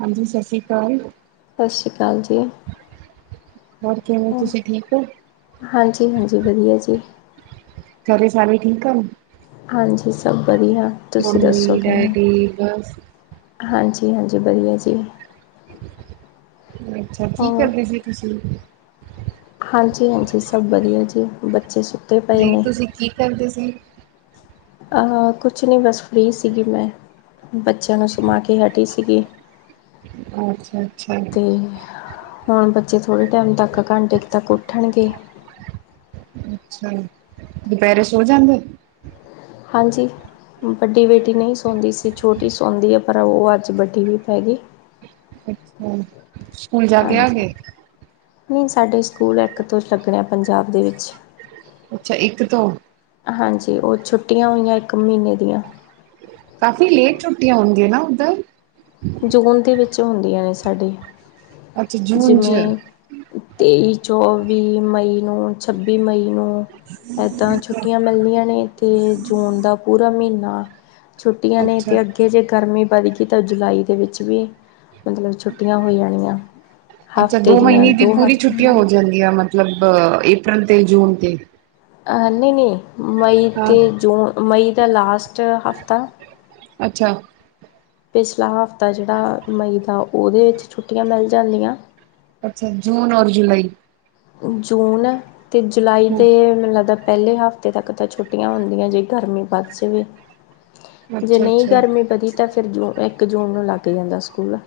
ਹਾਂਜੀ ਸਤਿ ਸ੍ਰੀ ਅਕਾਲ। ਸਤਿ ਸ਼੍ਰੀ ਅਕਾਲ ਜੀ। ਹੋਰ ਕਿਵੇਂ ਤੁਸੀਂ ਠੀਕ ਹੋ? ਹਾਂਜੀ- ਹਾਂਜੀ ਵਧੀਆ ਜੀ। ਘਰੇ ਸਾਰੇ ਠੀਕ ਹਨ। ਹਾਂਜੀ ਸਭ ਵਧੀਆ ਤੁਸੀਂ ਦੱਸੋ ਮੰਮੀ ਕਿਵੇਂ? ਡੈਡੀ ਬਸ ਹਾਂਜੀ- ਹਾਂਜੀ ਵਧੀਆ ਜੀ। ਅੱਛਾ ਕੀ ਹੋਰ ਕਰਦੇ ਸੀੇ ਤੁਸੀਂ? ਹਾਂਜੀ -ਹਾਂਜੀ ਸਭ ਵਧੀਆ ਜੀ, ਬੱਚੇ ਸੁੱਤੇ ਪਏ ਨੇ ਕਰਦੇਜ਼ [unintelligible] ਆ ਕੁਛ ਨਹੀਂ, ਬਸ ਫਰੀ ਸੀਗੀ ਮੈਂ ਬੱਚਿਆਂ ਨੂੰ ਸਮਮਾ ਕੇ ਹਟੀ ਸੀਗੀ ਅੱਛਾ ਅੱਛਾ। ਅਤੇ ਹੁਣ ਬੱਚੇ ਥੋੜੇ ਟਾਈਮ ਤੱਕ ਘੰਟੇ ਤੱਕ ਉੱਠਣਗੇ। ਅੱਛਾ ਦੁਪਹਿਰੇ ਸੋ ਜਾਂਦੇ? ਹਾਂਜੀ। ਵੱਡੀ ਬੇਟੀ ਨਹੀਂ ਸੌਂਦੀ ਸੀ, ਛੋਟੀ ਸੌਂਦੀ ਹੈ ਪਰ ਉਹ ਅੱਜ ਵੱਡੀ ਵੀ ਪੈ ਗਈ। ਅੱਛਾ ਸਕੂਲ ਜਾ ਕੇ ਆ ਹਾਂਜੀ ਗਏ ਨਹੀਂ ਸਾਡੇ ਸਕੂਲ ਇੱਕ ਤੋਂ ਲੱਗਣੇ ਆ ਪੰਜਾਬ ਦੇ ਵਿੱਚ। ਅੱਛਾ ਇੱਕ ਤੋਂ ਹਾਂਜੀ ਉਹ ਛੁੱਟੀਆਂ ਹੋਈਆਂ ਇੱਕ ਮਹੀਨੇ ਦੀਆਂ ਕਾਫੀ ਲੇਟ ਛੁਟੀਆਂ ਹੁੰਦੀਆਂ ਨਾ ਉੱਧਰ? ਜੂਨ ਦੇ ਵਿੱਚ ਹੁੰਦੀਆਂ ਨੇ ਸਾਡੇ ਅੱਛਾ ਜੂਨ ਚ ਜਿਵੇਂ ਤੇਈ ਚੌਵੀ ਮਈ ਨੂੰ ਛੱਬੀ ਮਈ ਨੂੰ ਇੱਦਾਂ ਛੁੱਟੀਆਂ ਮਿਲਦੀਆਂ ਨੇ ਅਤੇ ਜੂਨ ਦਾ ਪੂਰਾ ਮਹੀਨਾ ਛੁੱਟੀਆਂ ਨੇ ਅੱਛਾ ਤੇ ਅੱਗੇ ਜੇ ਗਰਮੀ ਵਧ ਗਈ ਤਾਂ ਜੁਲਾਈ ਦੇ ਵਿੱਚ ਵੀ ਮਤਲਬ ਛੁੱਟੀਆਂ ਹੋ ਜਾਣੀਆਂ, ਅੱਛਾ ਹਫਤੇ ਦੋ ਦੀਆਂ ਮਹੀਨੇ ਦੀ ਦੋ ਪੂਰੀ ਹਫਤੇ ਛੁੱਟੀਆਂ ਹੋ ਜਾਂਦੀਆਂ ਮਤਲਬ ਇਹਪ੍ਰਲ ਤੇ ਜੂਨ ਤੇ ਨਹੀਂ ਨੀ ਮਈ ਹਾਂ ਤੇ ਜੂਨ ਮਈ ਦਾ ਲਾਸਟ ਹਫ਼ਤਾ ਅੱਛਾ ਪਿਛਲਾ ਹਫ਼ਤਾ ਜਿਹੜਾ ਮਈ ਦਾ, ਉਹਦੇ ਵਿੱਚ ਛੁੱਟੀਆਂ ਮਿਲ ਜਾਂਦੀਆਂ। ਅੱਛਾ ਜੂਨ ਔਰ ਜੁਲਾਈ। ਜੂਨ ਅਤੇ ਜੁਲਾਈ ਤੇ ਮੈਨੂ ਲੱਗਦਾ ਪਹਿਲੇ ਹਫ਼ਤੇ ਤੱਕ ਤਾਂ ਛੁੱਟੀਆਂ ਹੁੰਦੀਆਂ ਜੇ ਗਰਮੀ ਵੱਧ ਜਾਵੇ। ਜੇ ਨਈ ਅੱਛਾ-ਅੱਛਾ, ਗਰਮੀ ਵਧੀ ਤਾਂ, ਫਿਰ ਜੂ ਇੱਕ ਜੂਨ ਨੂੰ ਲੱਗ ਜਾਂਦਾ ਸਕੂਲ।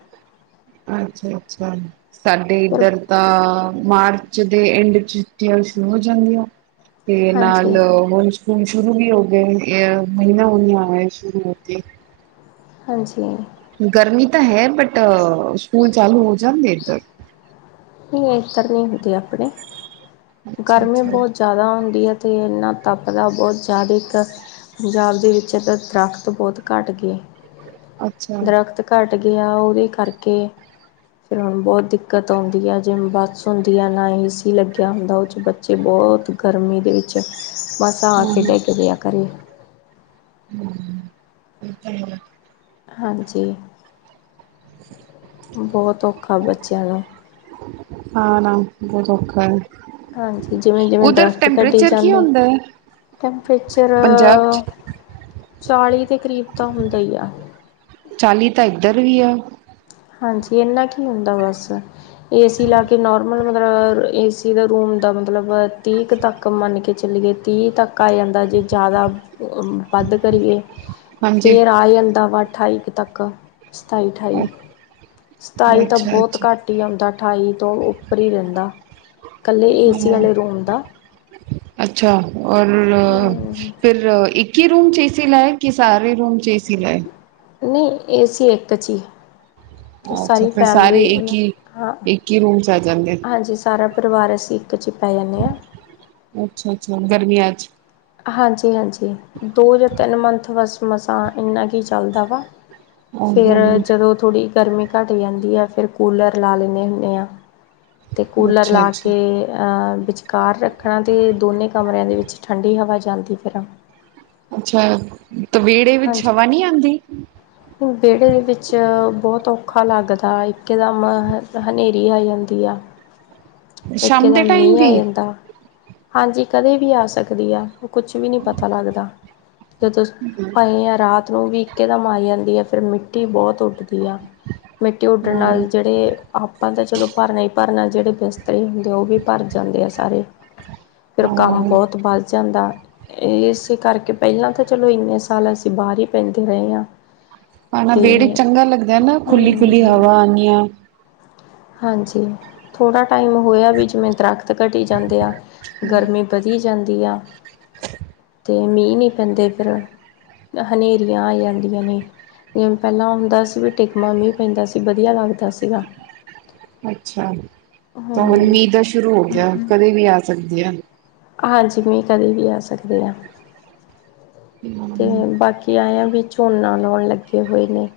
ਅੱਛਾ-ਅੱਛਾ ਸਾਡੇ ਪਰ ਇੱਧਰ ਤਾਂ ਮਾਰਚ ਦੇ ਐਂਡ ਚ ਛੁਟਿਆਂ ਸ਼ੁਰੂ ਹੋ ਜਾਂਦੀਆਂ। ਤੇ ਹਾਂਜੀ ਨਾਲ ਹੁਣ ਸਕੂਲ ਸ਼ੁਰੂ ਵੀ ਹੋਗੇ, ਏ ਮਹੀਨਾ ਹੋਣ ਨੂੰ ਆਯਾ ਸ਼ੁਰੂ ਹੋ ਕੇ। ਹਾਂਜੀ। ਗਰਮੀ ਤਾਂ ਹੈ ਬਟ, ਸਕੂਲ ਚਾਲੂ ਹੋ ਜਾਂਦੇ ਏੱਧਰ। ਨਈ ਇੱਤਰ ਨੀ ਹੁੰਦੀ ਆਪਣੇ। ਗਰਮੀ ਅੱਛਾ-ਅੱਛਾ, ਬੋਹਤ ਜ਼ਿਆਦਾ ਹੁੰਦੀ ਹੈ, ਤੇ ਇੰਨਾ ਤੱਪਦਾ ਬੋਹਤ ਜ਼ਿਆਦਾ ਇੱਕ ਪੰਜਾਬ ਦੇ ਵਿੱਚ ਤਾਂ ਦਰਖਤ ਬੋਤ ਘੱਟ ਗੇ, ਅੱਛਾ ਦਰਖਤ ਘੱਟ ਗੀਯਾ, ਓਦੇ ਕਰਕੇ ਫਿਰ ਹੁਣ ਬੋਤ ਦਿੱਕਤ ਹੁਦੀ ਆ, ਜਿਵੇਂ ਬੱਸ ਹੁੰਦੀ ਆ ਨਾ ਏ ਸੀ ਲੱਗਿਆ ਹੁੰਦਾ ਬੱਚੇ ਬੋਹਤ ਗਰਮੀ ਦੇ ਵਿੱਚ, ਬਸ ਆ ਕੇ ਹਾਂ-ਹਾਂ। ਡਿੱਗਦੇ ਆ ਘਰੇ। [unintelligible] ਹਾਂਜੀ, ਬੋਹਤ ਔਖਾ ਬੱਚਿਆਂ ਦਾ। ਆਣਾ, ਬੋਹਤ ਔਖਾਂ ਐ। ਹਾਂਜੀ, ਜਿਵੇਂ-ਜਿਵੇਂ ਉਧਰ ਦਰਖਤ ਘਟੀ ਟੈਂਪਰੇਚਰ ਕੀ ਜਾਂਦੇ ਹੁੰਦਾ ਐ? ਟੈਂਪਰੇਚਰ, ਪੰਜਾਬ 'ਚ ਚਾਲੀ ਦੇ ਕਰੀਬ ਦਾ ਹੁੰਦਾ ਈ ਆ। ਚਾਲੀ ਤਾਂ ਇੱਧਰ ਵੀ ਆ। ਹਾਂਜੀ, ਇੰਨਾ ਕੀ ਹੁੰਦਾ ਬਸ। ਏਸੀ ਲਾ ਕੇ ਨੋਰਮਲ ਮਤਲਬ, ਏਸੀ ਦਾ ਰੂਮ ਦਾ ਮਤਲਬ ਤੀਕ ਤੱਕ ਮੰਨ ਕੇ ਚੱਲੀਏ ਤੀਹ ਤੱਕ ਆ ਜਾਂਦਾ, ਜੇ ਜ਼ਿਆਦਾ ਵੱਧ ਕਰੀਏ ਹਾਂਜੀ। ਫੇਰ ਆ ਜਾਂਦਾ ਵਾ ਅਠਾਈ ਤੱਕ, ਸਤਾਈ-ਅਠਾਈ। ਸਤਾਈ ਤਾਂ ਬੋਤ ਅੱਛਾ-ਅੱਛਾ, ਘੱਟ ਈ ਆਉਂਦਾ ਅਠਾਈ ਤੋਂ ਉੱਪਰ ਈ ਰੈੰਦਾ। ਕੱਲੇ ਏ ਸੀ ਆਲੇ ਰੂਮ ਦਾ। ਅੱਛਾ ਔਰ, ਹੂੰ ਫਿਰ ਇੱਕ ਈ ਚ ਰੂਮ ਚੇਸੀ ਲਾਏ, ਕੇ ਸਾਰੇ ਰੂਮ ਚ ਏਸੀ ਲਾਏ। ਨਈ ਏਸੀ ਏਕ ਚ ਈ। ਤੇ ਸਾਰੀ ਫੈਮਿਲੀ ਓ ਹਾਂ ਜਾਈ ਜਾਂਦੇ। ਹਾਂਜੀ ਸਾਰਾ ਪਰਵਾਰ ਅਸੀਂ ਇੱਕ ਚ ਈ ਪੈ ਜਾਂਣੇ ਆ। ਅੱਛਾ-ਅੱਛਾ ਗਰਮੀਆਂ ਚ ਹਾਂਜੀ-ਹਾਂਜੀ, ਦੋ ਜਾਂ ਤਿੰਨ ਮੰਥ ਬਸ ਮਸਾਂ ਇੰਨਾ ਕੀ ਚੱਲਦਾ ਵਾ। ਫੇਰ ਆਹੋ ਜਦੋਂ ਥੋੜ੍ਹੀ ਗਰਮੀ ਘੱਟ ਜਾਂਦੀ ਐ ਫੇਿਰ ਕੂਲਰ ਲਾ ਲੈਂਣੇ ਹੁਣੇ ਆ। ਤੇ ਕੂਲਰ ਅੱਛਾ ਲਾ ਅੱਛਾ ਕੇ ਅਹ, ਵਿਚਕਾਰ ਰੱਖਣਾ ਤੇ ਦੋਨੇ ਕਮਰਿਆਂ ਦੇ ਵਿੱਚ ਠੰਡ ਡੀ ਹਵਾ ਚੱਲਦੀ ਫਿਰ। ਅੱਛਾ, ਤੇ ਵੇੜੇ ਵਿੱਚ ਹਵਾ ਨੀ ਆਂਦੀ। ਵੇੜੇ ਦੇ ਵਿੱਚ ਬੋਹਤ ਔਖਾ ਲੱਗਦਾ, ਇੱਕਦਮ ਹਨੇਰੀ ਆ ਜਾਂਦੀ ਆ। ਇੱਕ ਸ਼ਾਮ ਇਹ ਦਾ ਦੇ ਟਾਈਮ ਮੀਂਹ ਆ ਵੀ ਜਾਂਦਾ। ਹਾਂਜੀ ਕਦੇ ਵੀ ਆ ਸਕਦੀ ਆ, ਓ ਕੁਛ ਵੀ ਨੀ ਪਤਾ ਲੱਗਦਾ ਜਦੋ ਹਾਂ ਰਾਤ ਨੂੰ ਵੀ ਇੱਕਦਮ ਆ਼ ਜਾਂਦੀ ਐ ਫੇਿਰ ਮਿੱਟੀ ਬੋਤ ਉੱਡਦੀ ਆ, ਮਿੱਟੀ ਉੱਡਣ ਨਾਲ ਜੇੜੇ ਆਪਾਂ ਤਾਂ ਚਲੋ ਪਰਨਾ ਈ ਪਰਨਾ ਜੇੜੇ ਬਿਸਤਰੇ ਹੁੰਦੇ ਆ ਓ ਵੀ ਪਰ ਜਾਂਦੇ ਆ ਸਾਰੇ। ਫਿਰ ਕੰਮ ਹਾਂ ਬੋਤ ਵੱਧ ਜਾਂਦਾ, ਏਸੇ ਕਰਕੇ ਪੈਲਾਂ ਤਾਂ ਚਲੋ ਇੰਨੇ ਸਾਲ ਅਸੀਂ ਬਾਰ ਈ ਪੈਂਦੇ ਰਹੇ ਆਂ। ਹਾ ਨਾ ਵਿਹੜੇ‌ ਵਿਚ ਚੰਗਾ ਲੱਗਦਾ ਨਾ, ਖੁੱਲੀ ਖੁੱਲੀ ਹਮ ਹਵਾ ਆਂਨੀ ਆ। ਹਾਂਜੀ ਥੋੜ੍ਹਾ ਟਾਈਮ ਹੋਇਆ ਵੀ ਜਿਵੇਂ ਦਰੱਖਤ ਘਟੀ ਜਾਂਦੇ ਆ, ਗਰਮੀ ਵਧੀ ਜਾਂਦੀ ਆ, ਤੇ ਮੀਂਹ ਨੀ ਪੈਂਦੇ ਫਿਰ ਹਨੇਰੀਆਂ ਆ ਜਾਂਦੀਆਂ ਨੇ ਜਿਵੇਂ ਪਹਿਲਾਂ ਹੁੰਦਾ ਸੀ, ਵੀ ਟਿਕਮਾ ਮੀਂਹ ਪੈਂਦਾ ਸੀ ਵਧੀਆ ਲੱਗਦਾ ਸੀਗਾ ਅੱਛਾ ਤਾਂ ਹਮ ਹੁਣ ਮੀਂਹ ਦਾ ਸ਼ੁਰੂ ਹੋ ਗਿਆ, ਕਦੇ ਵੀ ਆ ਸਕਦੀ ਆ ਹਾਂਜੀ ਮੀਂਹ ਕਦੇ ਵੀ ਆ ਸਕਦੇ ਆਂ, ਤੇ ਬਾਕੀ ਕਿ ਆਇਆਂ ਵੀ ਝੋਨਾ ਲਾਉਣ ਲੱਗੇ ਹੋਏ ਨੇ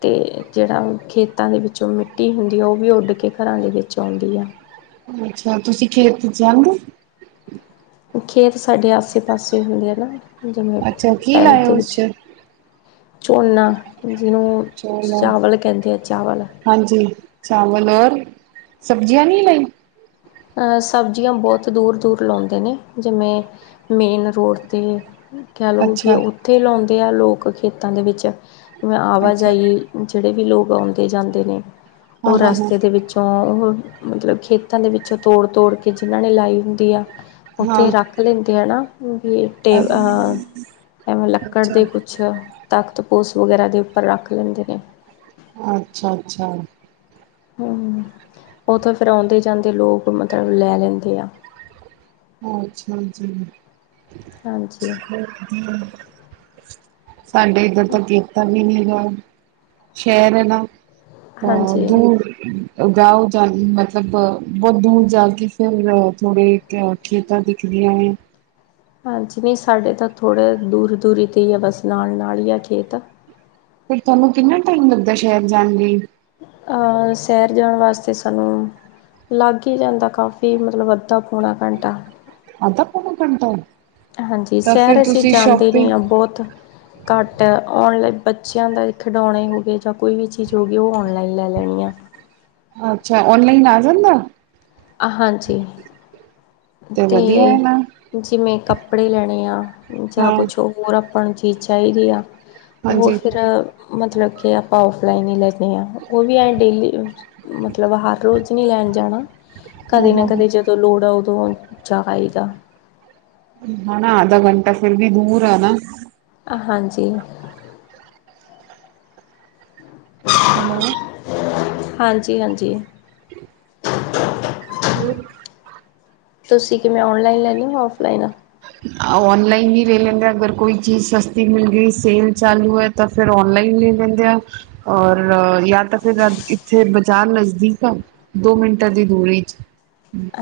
ਤੇ ਜਿਹੜਾ ਖੇਤਾਂ ਦੇ ਵਿੱਚੋਂ ਮਿੱਟੀ ਹੁੰਦੀ ਆ ਉਹ ਵੀ ਉੱਡ ਕੇ ਘਰਾਂ ਦੇ ਵਿੱਚ ਆਉਂਦੀ ਆ ਅੱਛਾ ਤੁਸੀਂ ਖੇਤ ਚ ਜਾਂਦੇ ਕੁੱਛ ਖੇਤ ਸਾਡੇ ਆਸੇ ਪਾਸੇ ਹੁੰਦੇ ਐ ਨਾ ਜਿਵੇਂ ਅੱਛਾ ਕੀ ਪਹਿਨਟ ਲਾਇਆ ਦੇ ਉਸ ਵਿੱਚ ਚ ਝੋਨਾ ਜਿਹਨੂੰ ਚੋਲ ਚਾਵਲ ਕਹਿੰਦੇ ਆ ਚਾਵਲ ਹਾਂਜੀ ਚਾਵਲ ਔਰ ਸਬਜ਼ੀਆਂ ਨਹੀਂ ਲਾਈ ਹਾਂ ਸਬਜ਼ੀਆਂ ਬਹੁਤ ਦੂਰ ਦੂਰ ਲਾਉਂਦੇ ਨੇ, ਜਿਵੇਂ ਮੇਨ ਰੋਡ 'ਤੇ ਕਹਿ ਲਓ, ਵੀ ਅੱਛਾ ਉੱਥੇ ਲਾਉਂਦੇ ਆ ਲੋਕ ਖੇਤਾਂ ਦੇ ਵਿੱਚ, ਜਿਵੇਂ ਅੱਛਾ ਆਵਾਜਾਈ ਜਿਹੜੇ ਵੀ ਲੋਕ ਆਉਂਦੇ ਜਾਂਦੇ ਨੇ ਹਾਂ ਉਹ ਹਾਂ ਹਾਂ ਰਸਤੇ ਦੇ ਵਿੱਚ ਤੋਂ ਉਹ ਮਤਲਬ ਖੇਤਾਂ ਦੇ ਵਿੱਚੋਂ ਤੋੜ ਤੋੜ ਕੇ ਜਿਹਨਾਂ ਨੇ ਲਾਈ ਹੁੰਦੀ ਆ ਉੱਥੇ ਹਾਂ ਰੱਖ ਲੈਂਦੇ ਆ ਨਾ, ਵੀ ਅੱਛਾ ਅਹ ਐਵੇਂ ਲੱਕੜ ਅੱਛਾ ਦੇ ਕੁਛ ਕੁਛ, ਤਾਖ਼ਤ ਪੋਸ ਵਗੈਰਾ ਦੇ ਉੱਪਰ ਰੱਖ ਲੈਂਦੇ ਨੇ ਅੱਛਾ ਅੱਛਾ ਹੂੰ, ਉੱਥੋਂ ਫੇਰ ਆਉਂਦੇ ਜਾਂਦੇ ਲੋਕ ਮਤਲਬ ਲੈ ਲੈਂਦੇ ਆ ਅੱਛਾ ਜੀ ਹਾਂਜੀ [unintelligible] ਸਾਡੇ ਇੱਧਰ ਤਾਂ ਕੀਤਾ ਵੀ ਨਹੀਂ ਗਾ ਸ਼ਹਿਰ ਹੈ ਨਾ ਤਾਂ ਹਾਂਜੀ [unintelligible] ਜਾਓ ਜਾ ਮਤਲਬ ਬਹੁਤ ਦੂਰ ਜਾ ਕੇ ਫਿਰ ਥੋੜੇ ਤੇ ਹੋਰ ਖੇਤਾਂ ਦਿਖਦੀਆਂ ਨੇ ਹਾਂਜੀ ਨਹੀਂ ਸਾਡੇ ਤਾਂ ਥੋੜ੍ਹੇ ਦੂਰ ਦੂਰ ਈ ਕਹਿਏ, ਬਸ ਨਾਲ ਨਾਲ ਹੀ ਆ ਖੇਤ ਫਿਰ ਤੁਹਾਨੂੰ ਕਿੰਨਾ ਟਾਈਮ ਲੱਗਦਾ ਸ਼ਹਿਰ ਜਾਣ ਲਈ ਅਹ ਸ਼ੈਹਰ ਜਾਣ ਵਾਸਤੇ ਸਾਨੂੰ ਲੱਗ ਹੀ ਜਾਂਦਾ ਕਾਫੀ ਮਤਲਬ ਅੱਧਾ ਪੌਣਾ ਘੰਟਾ ਅੱਧਾ ਪੋਣਾ ਘੰਟਾ ਹਾਂਜੀ ਤਾਂ ਸ਼ਹਿਰ ਫਿਰ ਅਸੀਂ ਤੁਸੀਂ ਜਾਂਦੇ ਸ਼ੋਪਿੰਗ ਨਹੀ ਆਂ, ਬਹੁਤ ਘੱਟ ਔਨਲਾਈਨ, ਬੱਚਿਆਂ ਦਾ ਖਿਡੌਣੇ ਹੋ ਗਏ ਜਾਂ ਕੋਈ ਵੀ ਚੀਜ਼ ਹੋ ਗਈ ਉਹ ਔਨਲਾਈਨ ਲੈ ਲੈਣੀ ਆ ਅੱਛਾ ਔਨਲਾਈਨ ਆ ਜਾਂਦਾ ਹਾਂਜੀ [unintelligible] ਵਧੀਆ ਹੈ ਤੇ ਨਾ ਜਿਵੇਂ ਕੱਪੜੇ ਲੈਣੇ ਆ ਜਾਂ ਹਾਂ ਕੁਛ ਹੋ ਹੋਰ ਆਪਾਂ ਨੂੰ ਚੀਜ਼ ਚਾਹੀਦੀ ਆ, ਉਹ ਹਾਂਜੀ ਫਿਰ ਮਤਲਬ ਕਿ ਆਪਾਂ ਓਫਲਾਈਨ ਹੀ ਲੈਦੇ ਹਾਂ, ਉਹ ਵੀ ਐ ਡੇਲੀ ਮਤਲਬ ਹਰ ਰੋਜ਼ ਨਹੀਂ ਲੈਣ ਜਾਣਾ, ਹਾਂ ਕਦੇ ਨਾ ਹਾਂ ਕਦੇ ਜਦੋਂ ਲੋੜ ਆ ਸੋ [unintelligible] ਆਣਾ ਅਧਾ ਘੰਟਾ ਫਿਰ ਵੀ ਦੂਰ ਐ ਨਾ ਹਾਂਜੀ [unintelligible] [unintelligible] ਹਾਂਜੀ- ਹਾਂਜੀ। [unintelligible] [unintelligible] ਤੁਸੀਂ ਕਿਵੇਂ ਔਨਲਾਈਨ ਲੈਂਦੇ ਹੋ ਔਫਲਾਈਨ ਆ। ਔਨਲਾਈਨ ਵੀ ਲੈ ਲੈਂਦੇ ਆ ਅਗਰ ਕੋਈ ਚੀਜ਼ ਸਸਤੀ ਮਿਲ ਗਈ ਸੇਲ ਚਾਲੂ ਏ। ਤਾਂ ਫੇਰ ਔਨਲਾਈਨ ਲੈ ਲੈਂਦੇ ਆ। ਔਰ ਯਾ ਤਾਂ ਫੇਰ ਇੱਥੇ ਬਾਜ਼ਾਰ ਨਜ਼ਦੀਕ ਆ। ਦੋ ਮਿੰਟਾਂ ਦੀ ਦੂਰੀ ਚ।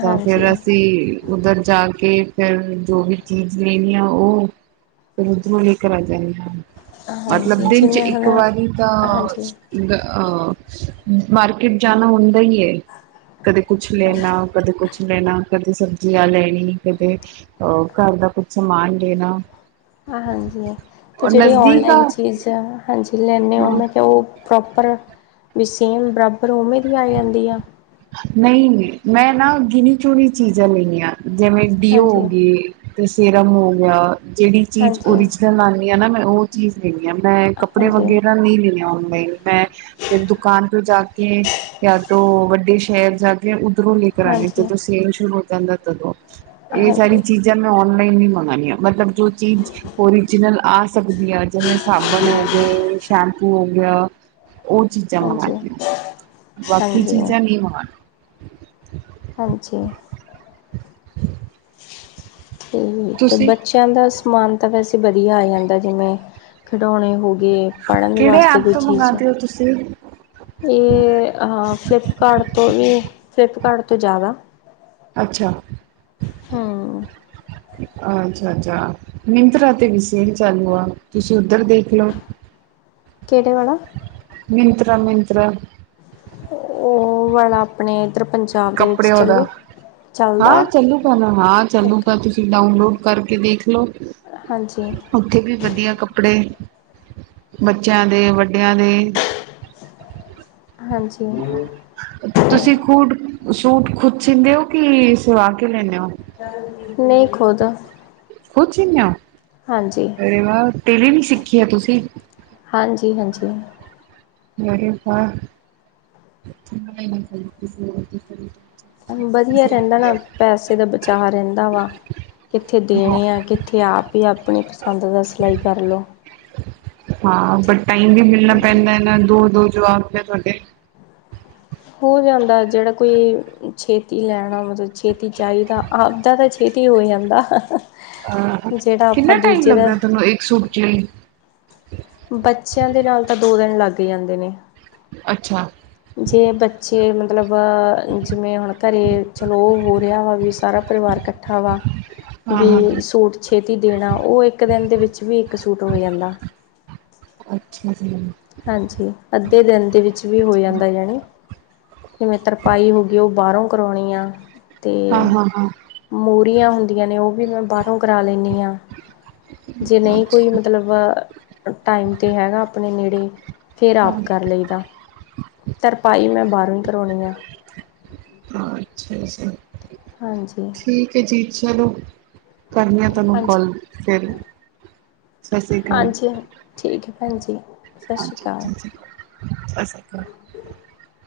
ਤਾਂ ਫੇਰ ਹਾਂਜੀ ਅਸੀਂ ਉੱਧਰ ਜਾ ਕੇ ਫੇਰ ਜੋ ਵੀ ਚੀਜ਼ ਲੈਂਨੀ ਆ ਓਹ ਉਦਰੋ ਲੇ ਕਰ ਆ ਜਾਂਦੇ ਆ। ਮਤਲਬ ਹਾਂਜੀ ਦਿਨ ਚ ਜਿਵੇਂ ਇੱਕ ਹੁਣ ਵਾਰੀ ਤਾਂ ਹਾਂਜੀ ਅਹ ਮਾਰਕਿਟ ਜਾਣਾ ਹੁੰਦਾ ਹੀ ਹੈ, ਕਦੇ ਕੁਛ ਲੈਣਾ ਕਦੇ ਕੁਛ ਲੈਣਾ, ਕਦੇ ਸਬਜ਼ੀਆਂ ਲੈਣੀ, ਕਦੇ ਉਹ ਘਰ ਦਾ ਕੁਛ ਸਮਾਨ ਲੈਣਾ। ਹਾਂਜੀ ਏ ਤੇ ਔਰ ਜਿਹੜੀ ਨਜ਼ਦੀਕ ਆ ਔਨਲਾਈਨ ਚੀਜ਼ਾਂ ਹਾਂਜੀ ਲੈਂਦੇ ਹੋ, ਮੈਂ ਕਿਹਾ ਉਹ ਪ੍ਰੋਪਰ ਵੀ ਸੇਮ ਬਰਾਬਰ ਉਵੇਂ ਦੀ ਆ ਜਾਂਦੀ ਆ। ਨਹੀਂ ਮੈਂ ਨਾ ਗਿਨੀ ਚੁਣੀ ਚੀਜ਼ਾਂ ਲੈਨੀਆਂ ਜਿਵੇਂ ਡੀਓ ਹੋ ਹਾਂਜੀ ਗੇ। ਤੇ ਸਿਰਮ ਹੋ ਗਿਆ, ਜਿਹੜੀ ਚੀਜ਼ ਹਾਂਜੀ ਹਾਂਜੀ ਓਰੀਜਨਲ ਆਉਂਦੀ ਆ ਨਾ ਮੈਂ ਉਹ ਚੀਜ਼ ਲੈਣੀ ਆ, ਮੈਂ ਕੱਪੜੇ ਹਾਂਜੀ ਵਗੈਰਾ ਨਹੀਂ ਲੈਂਦੀ ਔਨਲਾਈਨ। ਮੈਂ ਫੇਰ ਦੁਕਾਨ ਤੋਂ ਜਾ ਕੇ ਜਾਂ ਤੋਂ ਵੱਡੇ ਸ਼ਹਿਰ ਜਾ ਕੇ ਉੱਧਰੋਂ ਲੈ ਪੁਰਾਣੀ ਤੋਂ ਹਾਂਜੀ ਜਦੋਂ ਸੇਲ ਸ਼ੁਰੂ ਹੋ ਜਾਂਦਾ ਤਾਂਦੋ, ਏ ਸਾਰੀ ਹਾਂਜੀ ਚੀਜ਼ ਮੈਂ ਔਨਲਾਈਨ ਹੀ ਮੰਗਣੀਆਂ ਮਤਲਬ ਜੋ ਚੀਜ਼ ਓਰੀਜਨਲ ਅ- ਸਕਦੀ ਹੈ ਜਿਵੇਂ ਸਾਬਣ ਹੋ ਗਏ, ਸ਼ੈਂਪੂ ਹੋ ਗਿਆ। ਉਹ ਚੀਜ਼ਾਂ ਮੰਗਉਣੀਆਂ, ਬਾਕੀ ਹਾਂਜੀ ਚੀਜ਼ਾਂ ਨਹੀਂ ਮੰਗਉਣੀਆਂ। ਹਾਂਜੀ। ਠੀਕ ਹੈ ਬੱਚੇ- ਤੁਸੀਂ ਬੱਚਿਆਂ ਦਾ ਸਮਾਨ ਤਾਂ ਵੈਸੇ ਵਧੀਆ ਆ ਜਾਂਦਾ, ਜਿਵੇਂ ਖਿਡੌਣੇ ਹੋ ਗਏ। ਪੜਨ ਕਿਹੜੇ ਵਾਸਤੇ ਐਪ ਕੋਈ ਤੋਂ ਚੀਜ਼ ਆ। ਮੰਗਾਦੇ ਹੋ ਤੁਸੀਂ? ਇਹ ਫਲਿੱਪਕਾਰਟ ਤੋਂ ਵੀ ਫਲਿੱਪਕਾਰਟ ਤੋਂ ਜ਼ਿਆਦਾ ਅੱਛਾ। ਹੂੰ। ਅੱਛਾ- ਅੱਛਾ ਮਿੱਤਰਾ ਤੇ ਵਿ ਸ਼ੇਲ ਚਾਲੂ ਆ, ਤੁਸੀਂ ਉੱਧਰ ਦੇਖ ਲਓ। ਕਿਹੜੇ ਵਾਲਾ? ਮਿਨਤਰਾ -ਮਿਨਤਰਾ। ਉਹ ਵਾਲਾ ਆਪਣੇ ਇਧਰ ਪੰਜਾਬ ਦੇ ਵਿੱਚ ਕੱਪੜਿਆਂ ਦਾ। ਚੱਲੂ। ਚੱਲਦਾ ਹਾਂ ਚੱਲੂਗਾ ਨਾ ਹਾਂ ਓਕੇ ਚੱਲੂਗਾ ਤੁਸੀਂ ਡਾਊਨਲੋਡ ਕਰਕੇ ਦੇਖਲਓ। ਹਾਂਜੀ। ਉੱਥੇ ਵੀ ਵਧੀਆ ਕੱਪੜੇ, ਬੱਚਿਆਂ ਦੇ, ਵੱਡਿਆਂ ਦੇ ਹਾਂਜੀ। ਤੁਸੀਂ ਖੂਟ ਸੂਟ ਖੁਦ ਸੀਦੇ ਹੋ, ਕਿ ਸਵਾ ਕੇ ਲੈਂਦੇ ਹੋ? ਨਹੀਂ ਖੁਦ। ਖੁਦ ਸਿੰਦੀਆਂ ਹਾਂਜੀ ਉਹ ਅਰੇ ਵਾਓ, ਟੇਲਰਿੰਗ ਸਿੱਖੀ ਆ ਤੁਸੀਂ? ਹਾਂਜੀ- ਹਾਂਜੀ। ਅਰੇ ਵਾਹ, ਕਿੱਥੋਂ ਦਿਮਾਗ ਲਿਆਂਦਾ ਅੰਦਰ ਈ ਰਹਿੰਦਾ ਨਾ, ਪੈਸੇ ਦਾ ਬਚਾਅ ਰਹਿੰਦਾ ਵਾ ਕਿੱਥੇ ਦੇਣੇ ਆ, ਕਿੱਥੇ ਆਪ ਹੀ ਆਪਣੀ ਪਸੰਦ ਦਾ, ਸਿਲਾਈ ਕਰ ਲਓ ਹਾਂ ਬ ਟਾਈਮ ਵੀ ਮਿਲਣਾ ਪੈਂਦਾ ਹੈ, ਨਾ ਦੋ -ਦੋ ਜਵਾਕ ਨੇ ਤੁਹਾਡੇ ਹੋ ਜਾਂਦਾ, ਜਿਹੜਾ ਕੋਈ ਛੇਤੀ ਲੈਣਾ, ਮਤਲਬ ਛੇਤੀ ਚਾਹੀਦਾ ਆਪਦਾ ਤਾਂ ਛੇਤੀ ਹੀ ਹੋ ਜਾਂਦਾ ਅਹ, ਜਿਹੜਾ ਆਪਾਂ ਕਿੰਨਾ ਟਾਈਮ ਦੂਜੇ ਦਾ ਲੱਗਦਾ ਤੁਹਾਨੂੰ, ਇੱਕ ਸੂਟ ਲਈ ਬੱਚਿਆਂ ਦੇ ਨਾਲ, ਤਾਂ ਦੋ ਦਿਨ ਲੱਗ ਜਾਂਦੇ ਨੇ ਅੱਛਾ। ਜੇ ਬੱਚੇ ਮਤਲਬ ਜਿਵੇਂ ਹੁਣ, ਘਰੇ ਚਲੋ ਉਹ ਹੋ ਰਿਹਾ ਵਾ, ਵੀ ਸਾਰਾ ਪਰਿਵਾਰ ਇਕੱਠਾ ਵਾ ਹਾਂ ਹਾਂ ਵੀ ਸੂਟ ਛੇਤੀ ਦੇਣਾ, ਉਹ ਇੱਕ ਦਿਨ ਦੇ ਵਿੱਚ ਵੀ ਇੱਕ ਸੂਟ ਹੋ ਜਾਂਦਾ ਅੱਛਾ ਜੀ। ਹਾਂਜੀ, ਅੱਧੇ ਦਿਨ ਦੇ ਵਿੱਚ ਵੀ ਹੋ ਜਾਂਦਾ, ਜਾਣੀ ਜਿਵੇਂ ਤਰਪਾਈ ਹੋਗੀ, ਉਹ ਬਾਹਰੋਂ ਕਰਾਓਣੀ ਆ, ਤੇ ਹਾਂ ਹਾਂ ਹਾਂ ਮੂਰੀਆਂ ਹੁੰ ਹੁੰਦੀਆਂ ਨੇ, ਉਹ ਵੀ ਮੈਂ ਬਾਹਰੋਂ ਕਰਾ ਲੈਂਨੀ ਆਂ ਜੇ ਨਹੀਂ ਕੋਈ ਅੱਛਾ ਮਤਲਬ, ਟਾਈਮ ਤੇ ਹੈਗਾ ਆਪਣੇ ਨੇੜੇ ਫੇਰ ਆਪ ਹਾਂ ਕਰ ਲਈਦਾ, ਤਰਪਾਈ 'ਮੈਂ 'ਬਾਹਰੋਂ ਕਰਾਉਣੀ ਆ ਹ ਅੱਛਾ, ਸਹੀ ਹਾਂਜੀ ਠੀਕ ਹੈ ਜੀ ਚਲੋ, ਕਰਨੀ ਆ ਤੁਹਾਨੂੰ ਹਾਂਜੀ ਕੌਲ ਫਿਰ ਸਤਿ ਸ੍ਰੀ ਅਕਾਲ।, ਹਾਂਜੀ ਠੀਕ ਹੈ ਭੈਣ ਜੀ ਸਤਿ ਅੱਛਾ, ਸ਼੍ਰੀ ਅੱਛਾ ਅਕਾਲ -ਅੱਛਾ ਸਤਿ ਸ੍ਰੀ ਅਕਾਲ [inaudible] [inaudible]